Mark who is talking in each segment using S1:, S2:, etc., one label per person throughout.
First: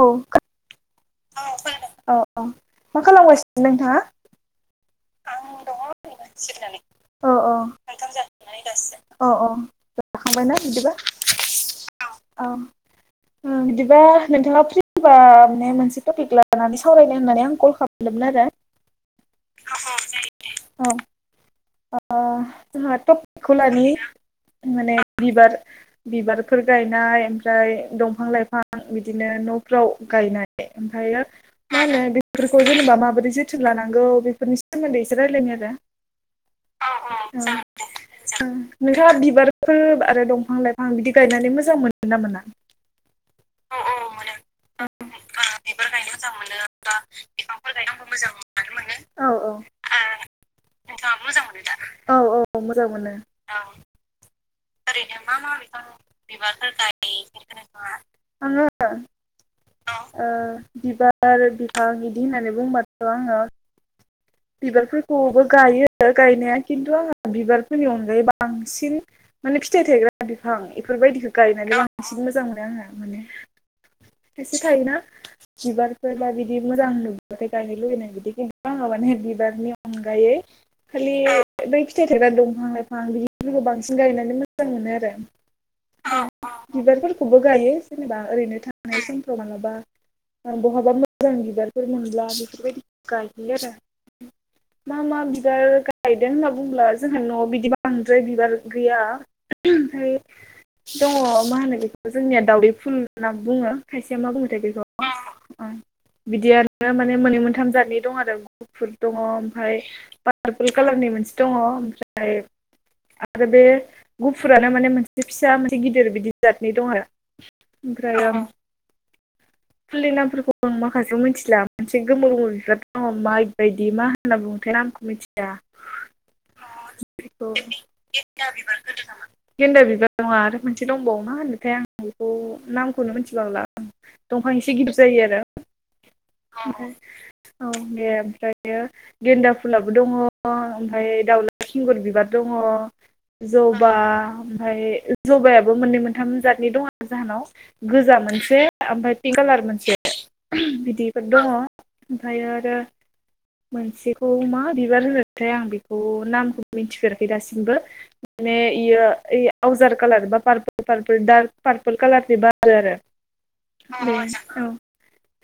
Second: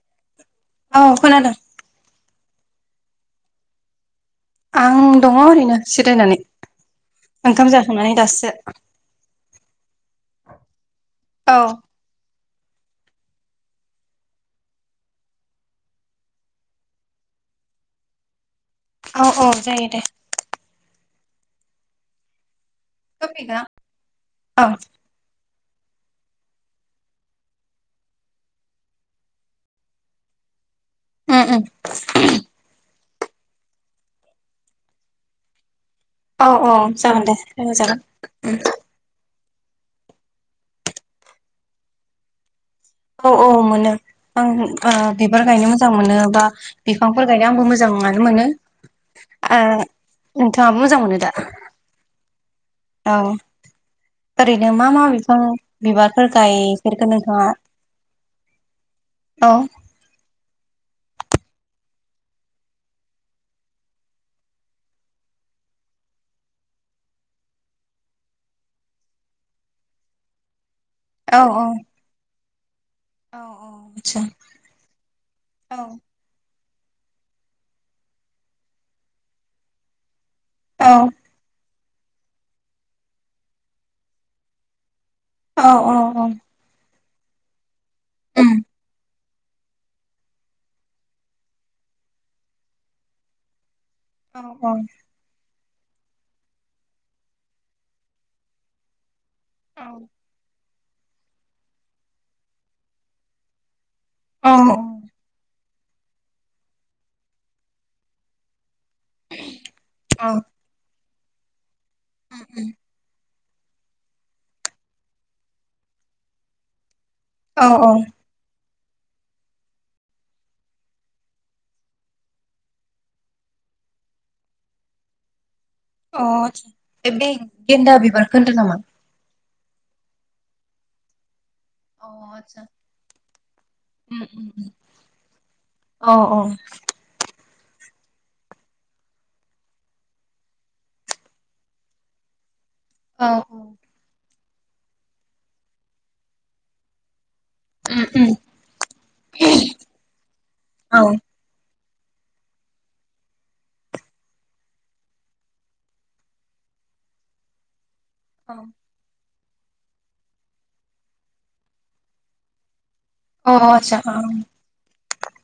S1: औ
S2: औ
S1: खोना
S2: खोनादों
S1: औ खोनादों अ अ मा खालामगासिनो नोंथाङा?
S2: आं दङ
S1: [unintelligible]
S2: ओरैनो जिरायनानै ओंखाम जाखांनानै दासो
S1: जाखांबायना बिदिबा औ ओ उम बिदिबा नोंथाङा फ्रिबा माने मोनसे टपिक लानानै सावरायनो होननानै आं कल खालामदोंमोन आरो।
S2: औ औ जायो दे।
S1: औ। अ जोंहा टपिकखौ
S2: टपिकआ
S1: लानि
S2: औ
S1: माने बिबार बिबारफोर गायनाय ओमफ्राय दंफां -लाइफां बिदिनो न'फ्राव गायनाय। ओमफायो
S2: उम उम
S1: माहोनो बि बेफोरखौ जेनेबा माबोरै जोथोन लानांगौ बेफोरनि सोमोन्दै एसे रायलायनि आरो।
S2: औ अ जागोन दे रायलाय
S1: औ
S2: जागोन। उ
S1: नोंथाङा बिबारफोर आरो दंफां लाइफां बिदि गायनानै मोजां मोनो ना मोना?
S2: औ औ मोनो। आं आ बिबार गायनो मोजां मोनो बा बिफांफोर गायनो आंबो मोजाङानो मोनो।
S1: औ
S2: आ नोंथाङाबो मोजां मोनो दा
S1: औ औ मोजां
S2: औ ओरैनो मा
S1: ओरैनो मा मा बिफां बिबारफोर गायो नोंथाङा आङो
S2: अ
S1: औ ओ बिबार बिफां बिदि होननानै बुंबाथ' आङो बिबारफोरखौबो गायो गायनाया खिन्थु आंहा बिबारफोरनि अनगायै बांसिन माने फिथाइ थायग्रा बिफां बेफोरबायदिखौ
S2: औ औ
S1: गायनो बांसिन मोजां मोनो आङो।
S2: औ आदसा
S1: एसे थायोना
S2: औ
S1: बिबार फोरब्ला बिदि बिदि मोजां नुबाथाय गायनो लुुबैनाय बिदि खिन्थु आङो माने बिबारनि अनगायै खालि औ बै फिथाइ थाइग्रा दंफां लाइफां बिदिफोरखौ बांसिन गायनानै मोजां मोनो आरो।
S2: औ औ।
S1: औ औ बिबारफोरखौबो गायो जेनेबा
S2: उम
S1: ओरैनो थांनाय समफ्राव मालाबा। बहाबा मोजां बिबारफोर मोनब्ला बेफोरबायदिखौ गायो आरो।
S2: औ औ
S1: मा मा बिबार गा गायदों होनना बुंब्ला जोंहा न'आव बिदि बांद्राय बिबार गैया।
S2: औ
S1: ओमफ्राय दङ मा होनो बेखौ जोंनिया दावदै फुल होनना बुङो। खायसेया मा
S2: औ
S1: बुङोथाय बेखौ अ बिदियानो माने मोननै मोनथाम जातनि दङ आरो। गुफुर दङ
S2: औ उम
S1: पारपोल कालारनि मोनसे दङ ओमफ्राय
S2: उम
S1: आरो बे गुफुरानो माने मोनसे फिसा मोनसे गिदिर बिदि जादननि दङ आरो।
S2: औ औ
S1: ओमफ्राय आं फुलिनि नामफोरखौ आं माखासेयाव मिथिला मोनसे गोमोमो बिबाद दङ माइबायदि मा होनना बुङोथाय नामखौ मिथि
S2: अ बे
S1: बेखौ
S2: गेन्दा बिबारखो होन्दो नामा?
S1: गेन्दा बिबारा नङा आरो मोनसे दंबावो मा होनोमोन्थाय
S2: अ
S1: आं बेखौ
S2: आदसा
S1: नामखौनो मिथिबावला
S2: उम उम
S1: दंफां
S2: उम
S1: एसे गिदिर जायो आरो
S2: अ
S1: औ औ बे ओमफ्रायो गेन्दा फुलाबो दङ ओमफाय दावला सिंगुर बिबार दङ
S2: औ
S1: जबा ओमफाय जबायाबो मोननै मोनथाम जातनि दङ आरो जाहानाव
S2: उम
S1: गोजा
S2: उम
S1: मोनसे ओमफाय पिं कालार मोनसे
S2: औ
S1: बिदिफोर दङ ओमफायो आरो मोनसेखौ मा बिबार होनोमोन्थाय आं बेखौ नामखौ मिथिफेराखै दासिमबो माने
S2: औ
S1: इयो ओयै आवजार कालार बा पारपोल पारपोल दार कालारनि बारो आरो
S2: आदसा
S1: अ
S2: औ
S1: अ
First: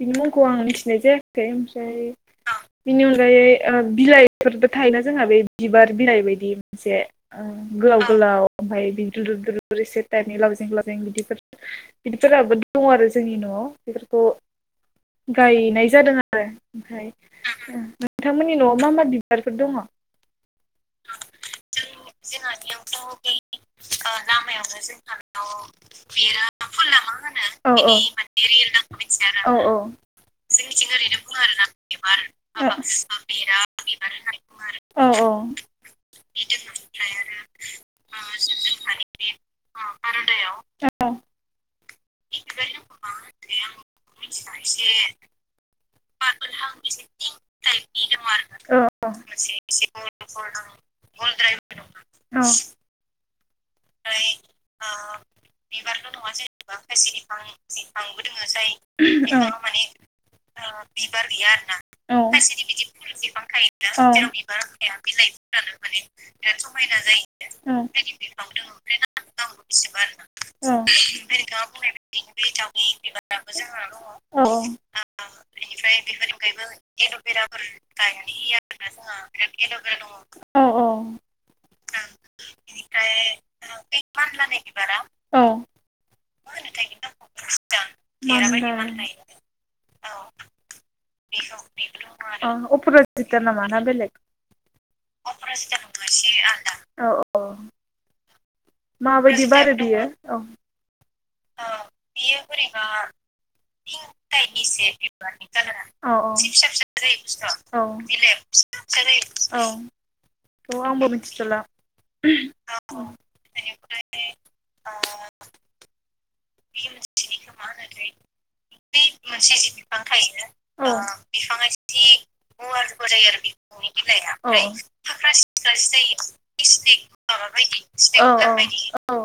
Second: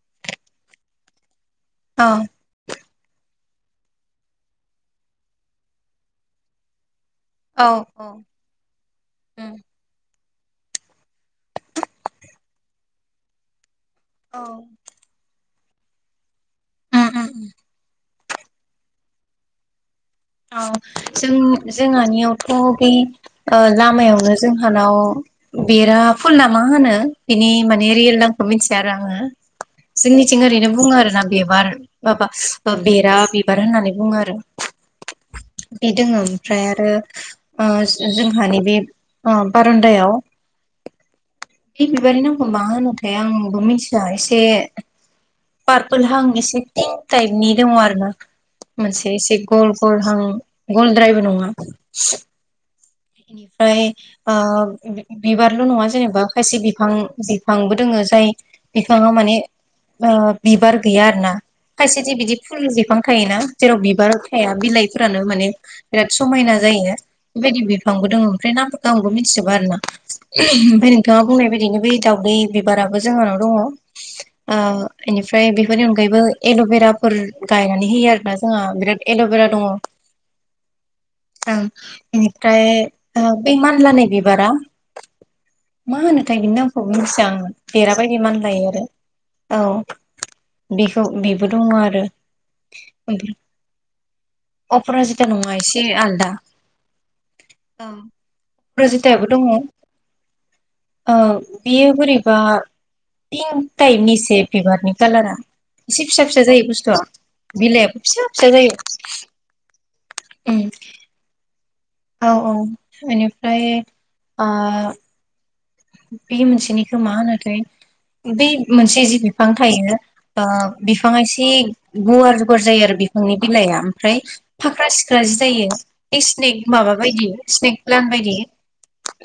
S1: बिनि मुंखौ आं मिथिनाय जायाखै ओमफ्राय औ बिनि अनगायै बिलाइफोरबो थायोना जोंहा बे बिबार बिलाइ बायदि मोनसे ओ
S2: औ
S1: गोलाव
S2: औ
S1: गोलाव ओमफाय बिदि दुलुर
S2: उम
S1: दुलुर एसे टाइपनि लावजें लावजें बिदिफोर बिदिफोराबो दङ आरो जोंनि न'आव बेफोरखौ
S2: औ
S1: गायनाय जादों आरो
S2: उम
S1: ओमफाय
S2: उम
S1: औ नोंथांमोननि न'आव मा मा बिबारफोर दङ
S2: औ जों जोंहानियावथ' बे ओ लामायावनो जोंहानाव बेरा फुल ना मा होनो बिनि
S1: औ
S2: माने रियेल नामखौ मिथिया आरो आङो
S1: औ औ
S2: जोंनिथिं ओरैनो बुङो आरोना बिबार माबा
S1: औ
S2: ओ बेरा बिबार होननानै बुङो आरो
S1: औ औ
S2: बे दोङो ओमफ्राय आरो आ जोंहानि बि ओ बारोन्दायाव
S1: औ
S2: बे बिबार नामखौ मा होनोथाय आंबो मिथिया एसे पारपोल हां एसे पिंक दङ आरो ना मोनसे एसे गल हाग गलद्रायबो नङा ओफ्राय ओ बि-बिबारल' नङा जेनेबा खायसे बिफां बिफांबो दोङो जाय बिफाङा माने ओ बिबार गैया आरो ना खायसे दि बिदि फुल बिफां थायोना जेराव बिबार थाया बिलाइ फोरानो माने बिराद समायना जायो बेबायदि बिफांबो दङ। ओमफ्राय नामफोरखौ आंबो मिथिजोबा आरो ना ओमफ्राय नोंथाङा बुंनाय बायदिनो बै दावदै बिबाराबो जोंहानाव दङ। ओ इनिफ्राय बेफोरनि अनगायैबो एल'भेराफोर गायनानै होयो आरोना जोंहा बिराद एल'भेरा दं।
S1: औ औ
S2: ओं बेनिफ्राय ओ बै मानलानाय बिबारा
S1: औ
S2: मा होनोथाय बिनि नामखौबो मिथिया आं देराबायदि मानलायो आरो
S1: मानलाय
S2: औ बेखौ बेबो दङ आरो ओफ्राय
S1: अपराजिता नामा ना बेलेग
S2: अपराजिताबो नङा एसे आलदा
S1: औ औ
S2: औ
S1: माबायदि बारो बियो औ
S2: औ बेयो बोरैबा पिंक टाइपनि एसे बिबारनि कालारा एसे
S1: औ
S2: फिसा
S1: औ
S2: फिसा जायो बुस्थुआ
S1: औ
S2: बिलाइआबो फिसा फिसा जायो।
S1: औ
S2: उम
S1: बेखौ आंबो मिथिथ'ला
S2: औ औ बेनिफ्राय आ बे मोनसेनिखौ मा होनोथाय बे मोनसे जि बिफां थायो ओ बिफाङा एसे गुवार गुवार जायो आरो बिफांनि बिलाइआ ओमफ्राय
S1: बिलाइआ ओमफ्राय
S2: फाख्रा सिख्रा जि जायो बे स्नेक माबा बायदि स्नेक प्लान्ट बायदि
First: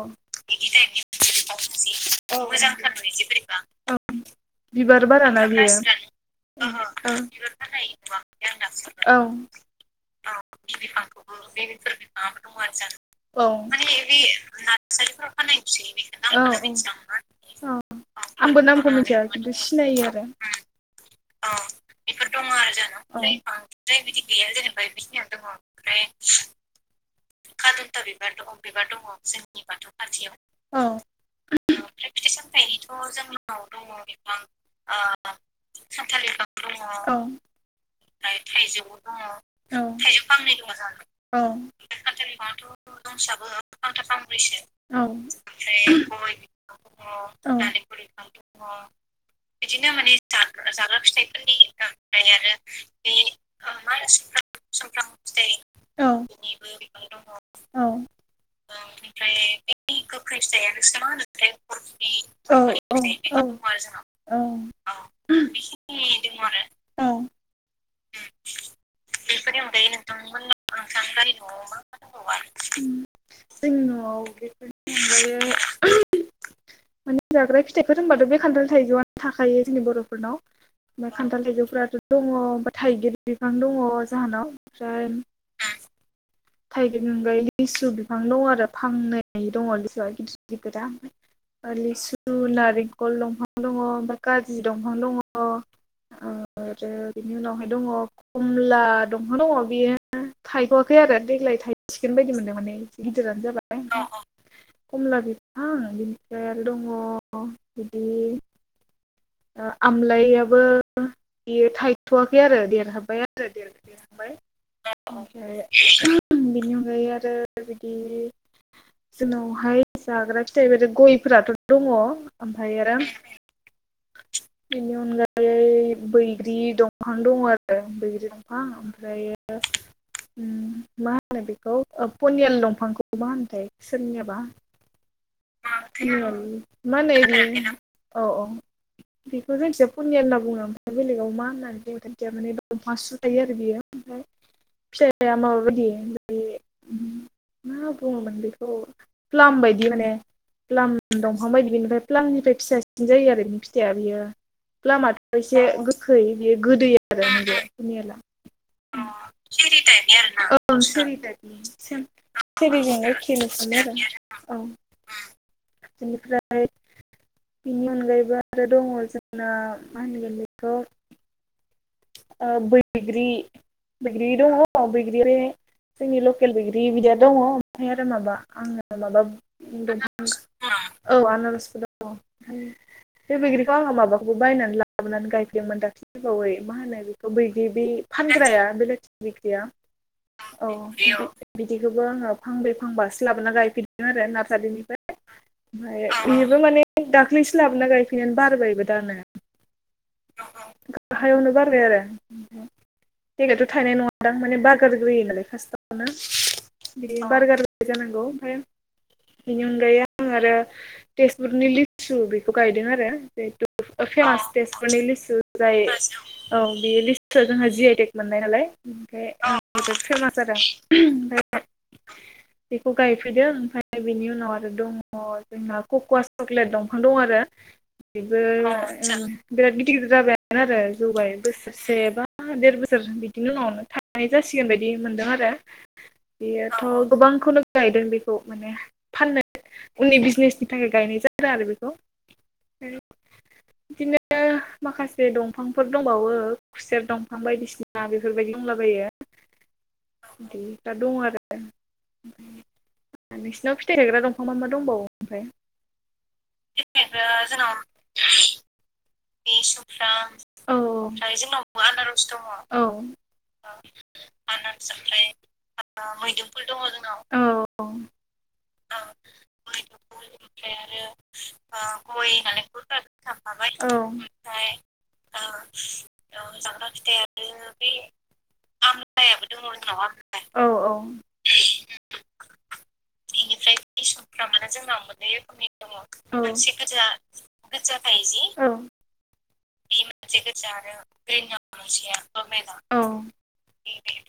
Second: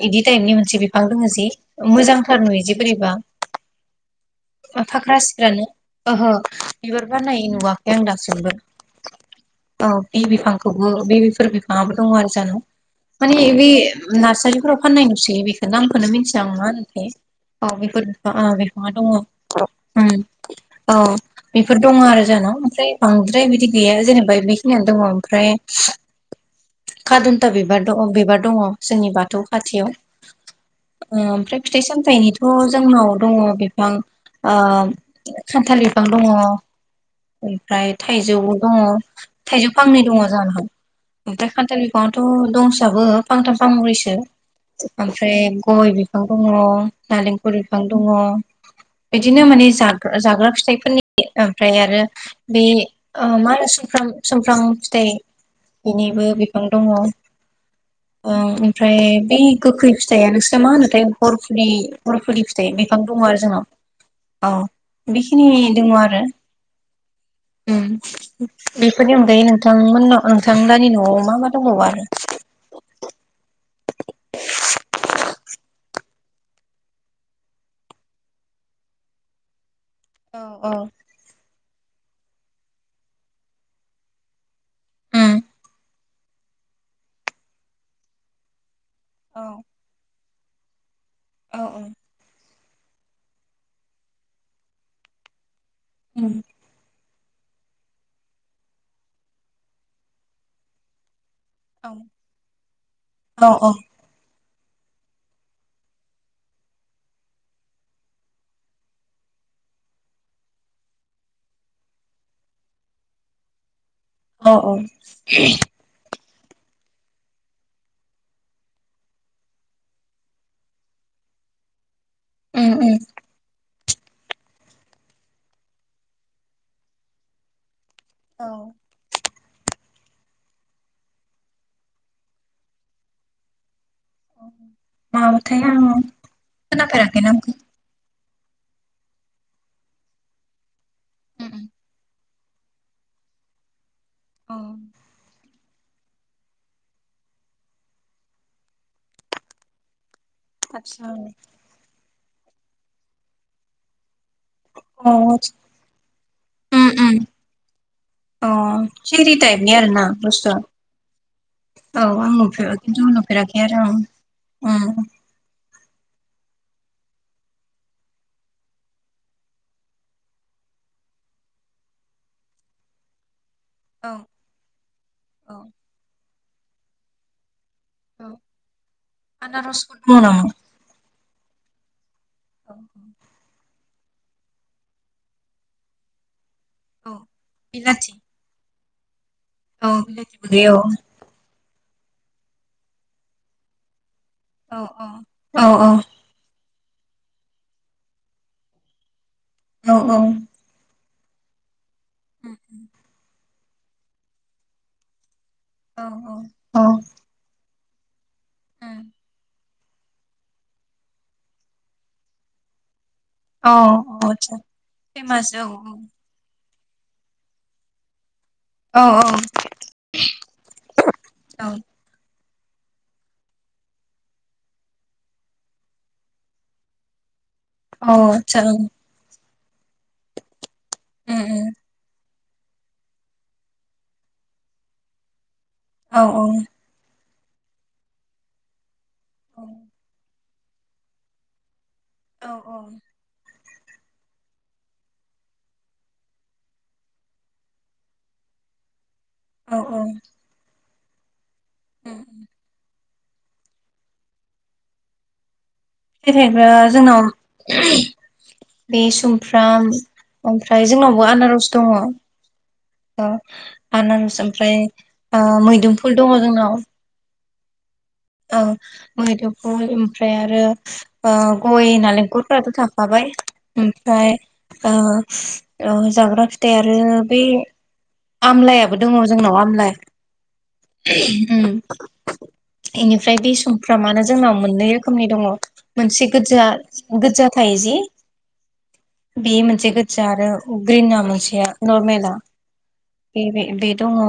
S2: बिदि टाइपनि मोनसे बिफां दङ जि।
S1: औ मोजां थार नुयो जि बोरैबा औ बिबार
S2: फाख्रा
S1: बाराना बियो
S2: सिख्रानो ओहो बिबार बारनाय नुवाखै आं दासिमबो
S1: औ
S2: औ बि बिफांखौबो बेफोर बिफाङाबो दङ जाहानाव। माने
S1: औ
S2: बे
S1: माने बे
S2: नार्सारिफोराव फाननाय नुसैयो बेखौ नामखौनो
S1: औ
S2: मिथिया आं मा
S1: औ
S2: होनोथाय? औ बेफोर बिफां ओ
S1: आंबो नामखौ
S2: बिफाङा दङ उम औ
S1: औ
S2: दङ आरो
S1: बेफोर दङ आरो
S2: ओमफ्राय
S1: जोंनाव ओमफ्राय
S2: बांद्राय बिदि गैया
S1: बांद्राय बिदि
S2: जेनेबा
S1: गैयानो
S2: बेखिनियानो
S1: जेनेबा बिखिनिया दङ ओमफ्राय [inaudible]
S2: खादन्था बिबार द बिबार दङ जोंनि बाथौ खाथियाव।
S1: औ
S2: ओ ओमफ्राय फिथाइ सामथाइनिथ' जोंनाव दङ बिफां ओ थालिर बिफां दङ।
S1: औ
S2: ओमफ्राय थाइजौबो दङ थाइजौ
S1: औ
S2: फांनै दङ जाहानाव।
S1: औ औ
S2: ओमफ्राय खान्थाल बिफाङथ' दंसाबो फांथाम फांब्रैसो
S1: औ
S2: ओमफ्राय गय बिफां दङ, नालेंखर बिफां दङ बिदिनो माने जा-जाग्रा फिथाइफोरनि ओमफ्राय आरो बे ओ मा होनो सुमफ्राम सुमफ्राम फिथाइ। बिनिबो बिफां दङ। ओं ओमफ्राय बे गोखै फिथाया नोंसोरना मा होनोथाय हरफुलि हर फुलि फिथाइ बिफां दङ आरो
S1: औ
S2: जोंनाव औ बेखिनि दङ आरो
S1: औ
S2: उम बेफोरनि अनगायै नोंथांमोनाव नोंथां लानि न'आव मा मा दंबावो आरो?
S1: जोंनि न'आव बेफोरनि अनगायै माने जाग्रा फिथाइफोर होनबाथ' बे खान्थाल थाइजौ आनो थाखायो जोंनि बर' फोरनाव
S2: औ औ
S1: ओमफ्राय खान्थाल थाइजौफोराथ' दङ थाइगिर बिफां दङ जाहोनाव ओमफ्राय
S2: उम
S1: थाइगिरनि अनगायै लिसु बिफां दङ आरो फांनै
S2: औ
S1: दङ लिसुआ गिदिर गिदिरा।
S2: औ औ
S1: लिसु, नारिखल दंफां दङ ओमफ्राय काजि दंफां दं।
S2: उम
S1: आरो बिनि उनावहाय दङ कमला दंफां' दङ बियो थायथ'वाखै आरो। देग्लाय
S2: औ
S1: थायसिगोन बायदि मोन्दों माने गिदिरानो
S2: औ
S1: जाबाय। ‌ कमला बिफां बिनिफ्राय आरो दङ बिदि नो आमलायाबो बेयो थायथ'वाखै आरो देरहाबाय आरो देर जोबबाय
S2: औ
S1: ओमफ्राय बेनि अनगायै आरो बिदि जोंनावहाय जाग्रा फिथाइ बे गयफोराथ' दङ
S2: उम
S1: ओमफ्राय
S2: उम
S1: आरो बेनि अनगायै बैग्रि दंफां दं आरो बैग्रि
S2: औ
S1: दंफां। ओमफ्रायो मा होनो बेखौ पनियाल दंफांखौ मा होनोथाय? सोरनियाबा
S2: माबाथाय आं
S1: मा नै
S2: खोनाफेराखै नामखौ
S1: औ औ बेखौ जोंथिंजाय पनियाल होनाना बुङो ओमफाय बेलेगाव मा
S2: उम उम
S1: होननानै बुङोथाय मिथिया माने दंफाङा सु थायो आरो बियो। ओमफ्राय
S2: अ
S1: फिसाया माबा बायदि बै मा बुङोमोन बेखौ फ्लाम बायदि माने। प्लम
S2: आदसा
S1: दंफां बायदि बिनिफ्राय प्लमनिफ्राय फिसासिन जायो आरो बिनि फिथाइआ बियो।
S2: अ
S1: प्लामाथ' एसे गोखै बेयो गोदै
S2: उम उम
S1: आरो बेयो नियाला।
S2: अ सिरि टाइपनि आरो ना
S1: [unintelligible]
S2: बुस्थुआ
S1: खनोसनो द
S2: औ आं नुफेर खिन्थु नुफेराखै आरो आं
S1: औ।
S2: उम
S1: [unintelligible] बेनिफ्राय बिनि अनगायैबो आरो दङ जोंना मा होनगोन बेखौ बैग्रि-
S2: औ
S1: बैग्रि दङ। औ
S2: औ
S1: जोंनि लकेल बैग्रि बिदिया दंङ। ओमफ्राय आरो
S2: औ
S1: माबा आङो माबा
S2: आनारसफोर दङ
S1: बुं
S2: नामा
S1: औ [unintelligible] आनारसफोर।
S2: औ
S1: बे बैग्रिखौ आंहा माबाखौबो बायनानै लाबोनानै गायफेरदोंमोन दाख्लिबावै। मा होनो
S2: औ
S1: बेखौ बैदि बे
S2: बिलाथि
S1: फानग्राया बेलाथि बिग्रिया
S2: औ बिलाथिबो
S1: औ।
S2: गैया
S1: बिदिखौबो आङो फांब्रै फांबासे लाबोना गायफिदों आरो ना
S2: औ औ औ औ।
S1: बेबो माने दाखालिसो लाबोना गायफैनायानो बारबाय बो दानो
S2: औ औ।
S1: गाहायावनो बारबाय आरो जायगायाथ' थायनाय नङ दां माने बारगारग्रोय नालाय।
S2: औ
S1: फास्थावनो
S2: औ
S1: बारगार जानांगौ ओमफ्राय
S2: उम
S1: बेनि अनगायै। आं आरो तेजपुरनि लिसु बेखौ गायदों आरो।
S2: [inaudible]
S1: नि लिसु
S2: औ
S1: जाय औ बे लिसुआ जोंहा जि आइटेक मोननाय नालाय
S2: औ
S1: ओ जोबोद फेमास जादों ओमफ्राय।
S2: औ
S1: बेखौ गायफैदो ओमफ्राय बिनि उनाव आरो दङ जोंना ककवास चक्लेट दंफां दं आरो।
S2: औ
S1: बेबो
S2: आदसा
S1: बिराद गिदिर- गिदिर जाबाय आरो
S2: ओं
S1: जौबाय
S2: उम
S1: बोसोरसेबा। देर बोसोर बिदिनि उनावनो थानाय जासिगोन बायदि मोनदों आरो
S2: उम औ
S1: बेयोथ' गोबांखौनो गायदों बेखौ माने फाननो उननि बिजनेसनि थाखाय गायनाय जादों आरो बेखौ।
S2: औ औ।
S1: बिदिनो माखासे दंफांफोर दंबावो। खुसेर दंफां बायदिसिना बेफोरबायदि बुंलाबायो।
S2: औ औ
S1: दा दंङ आरो। नोंसिनाव फिथाइ हायग्रा दंफां मा मा दंबावो ओमफ्राय।
S2: फिथाय थायाइग्रा जोंनाव बे सम फ्राम
S1: औ
S2: ओमफ्राय जोंनावबो आनारस दङ।
S1: औ
S2: आनारस ओमफ्राय मैदोमफुल दङ जोंनाव
S1: औ औ
S2: ओ मैदुफुल ओमफ्राय आरो ओ गय, नालेंखरफथ' थाफाबाय ओमफ्राय ओ- ओ जाग्रा फिथाइ आरो बेै आमलायाबो दङ जोंनाव आमलाइ
S1: औ औ
S2: ओम इनिफ्राय बे समफ्रा मानो जोंनाव मोननै रोखोमनि दङ मोनसे गोदजा- गोदजा
S1: गोदजा ‌थायो जि
S2: बि मोन गोदजा आरो ग्रिना मोनसेया नरमेला बे- बे दङ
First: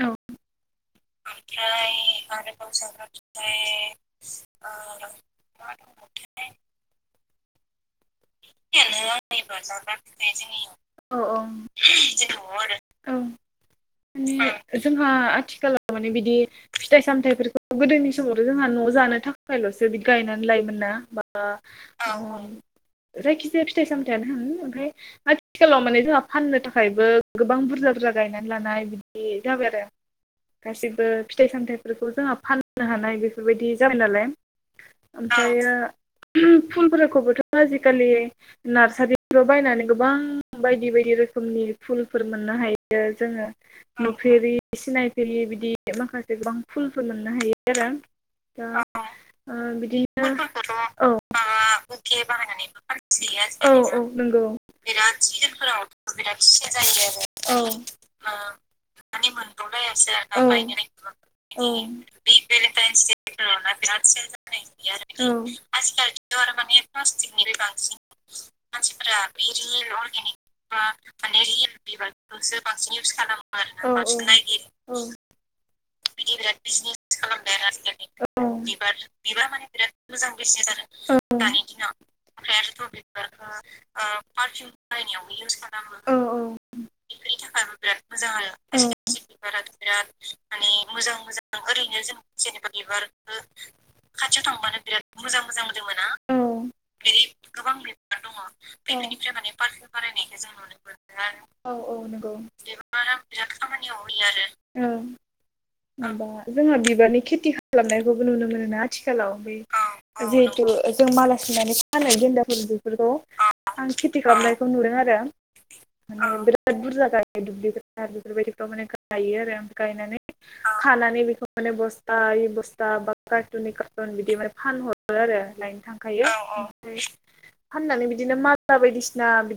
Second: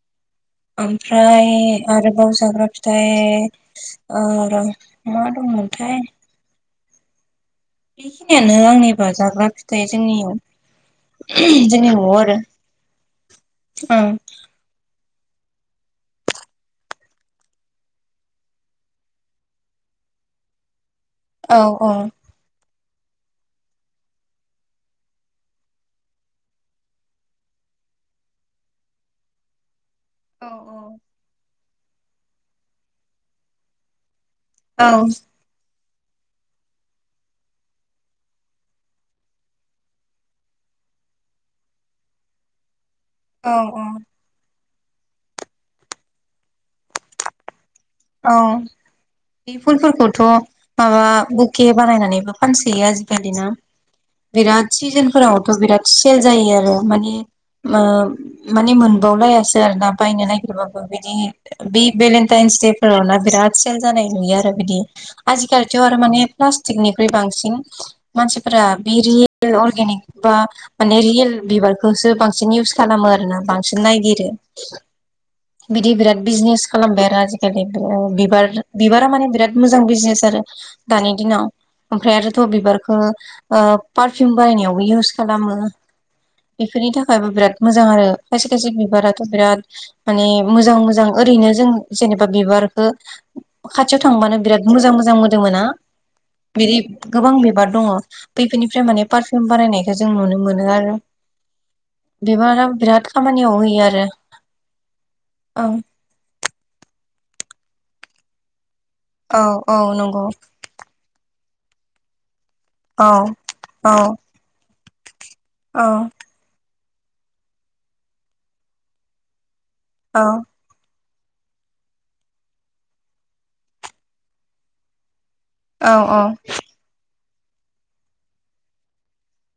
S1: औ
S2: ओमफ्राय आरोबाव जाग्रा फिथाय ओ मा दंमोनथाय बेखिनियानो आंनिबा जाग्रा फिथाइ
S1: औ औ
S2: जोंनियाव जोंनि न'आव आरो
S1: औ
S2: ओम
S1: जोंहा आथिखालाव माने बिदि फिथाइ सामथायफोरखौ गोदोनि समावथ' जोंहा न' जानो थाखायल'सो गायनानै लायोमोन ना ओ औ जायखिजाया फिथाइ सामथायाइानो थांङो ओमफ्राय आथिखालाव माने जोंहा फाननो थाखायबो गोबां बुरजा बुरजा गायनानै लानो हायो बिदि जाबाय आरो
S2: औ
S1: गासिबो फिथाइ सामथाइफोरखौ जोंहा फाननो हानाय बेफोरबायदि जाबाय नालाय
S2: औ
S1: औ ओमफ्रायो फलफोरखौबोथ' आजिखालि नारसारिफोराव बायनानै गोबां बायदि बायदि रोखोमनि फुलफोर मोननो हायो जोंङो
S2: औ औ
S1: नुफेरि सिनायफेरि बिदि माखासे गोबां फुलफोर मोननो हायो आरो
S2: औ
S1: दा
S2: बे
S1: ओ
S2: फुलफोरखौथ'
S1: बिदिनो
S2: माबा
S1: औ
S2: बुके बानायनानैबो फानसैयो आजिखालि ना
S1: औ औ नंगौ
S2: बिराद सिजोनफोरावथ' बिराद सेल जायो आरो माने
S1: औ
S2: मो माने मोनबावलायासो आरोना बायनो
S1: औ
S2: नागिरबाबो बिदि बे भेलेेनटाइन्स दे फोराव ना बिराद सेल नुयो आरो बिदि आजिखालिथ' माने प्लास्टिकनि ख्रुय बांसिन मानसिफोरा बेरे अरगेनिक बा माने रियेल बिबारखौ होसो बांसिन इउस खालामो बांसिन नायगिरो बिदि बिराद बिजनेस खालामबाय आरो आजि बिबार बिबारा माने बिराद मोजां बिजनेस आरो दानि दिनाव ओमफ्राय आरोथ' बिबारखौ ओ पारफिउम बाहायनायावबो इउस खालामो बेफोरनि थाखायबो बिराद मोजां आरो खायसे खायसे बिबाराथ' बिराद माने मोजां मोजां ओरैनो जों जेनेबा
S1: जेनेबा
S2: बिबारखौ
S1: बिबारखो खाथियाव थांबानो बिराद मोजां मोदोमोना
S2: बिदि गोबां बिबार दङ फैफोरनिफ्राय माने पारफिउम बारानायनायखौ जों नुनो मोनो आरो
S1: औ औ नंगौ बिबारा बिराद खामानियाव होयो आरो
S2: औ
S1: जोंहा बिबारनि खेथि खालामनायखौबो नुनो मोनोना आथिखालाव
S2: औ औ नंगौ
S1: जेहुथू जों मालासुनानै फानो गेन्दाफोर बेफोरखौ
S2: औ
S1: आं
S2: औ
S1: खेथि खालामनायखौ नुदों आरो
S2: औ
S1: माने बिराद बिराद बुरजा गायो दुब्लिफोर बेफोरबायदिफ्राव माने गायो आरो ओमफ्राय गायनानै
S2: औ
S1: औ खानानै बेखौ माने बस्थायै बस्ता बा कार्टुननै कार्टुन बिदि माने फानहरो आरो औ औ फान नानै बिदिनो मालटा बायदिसि बि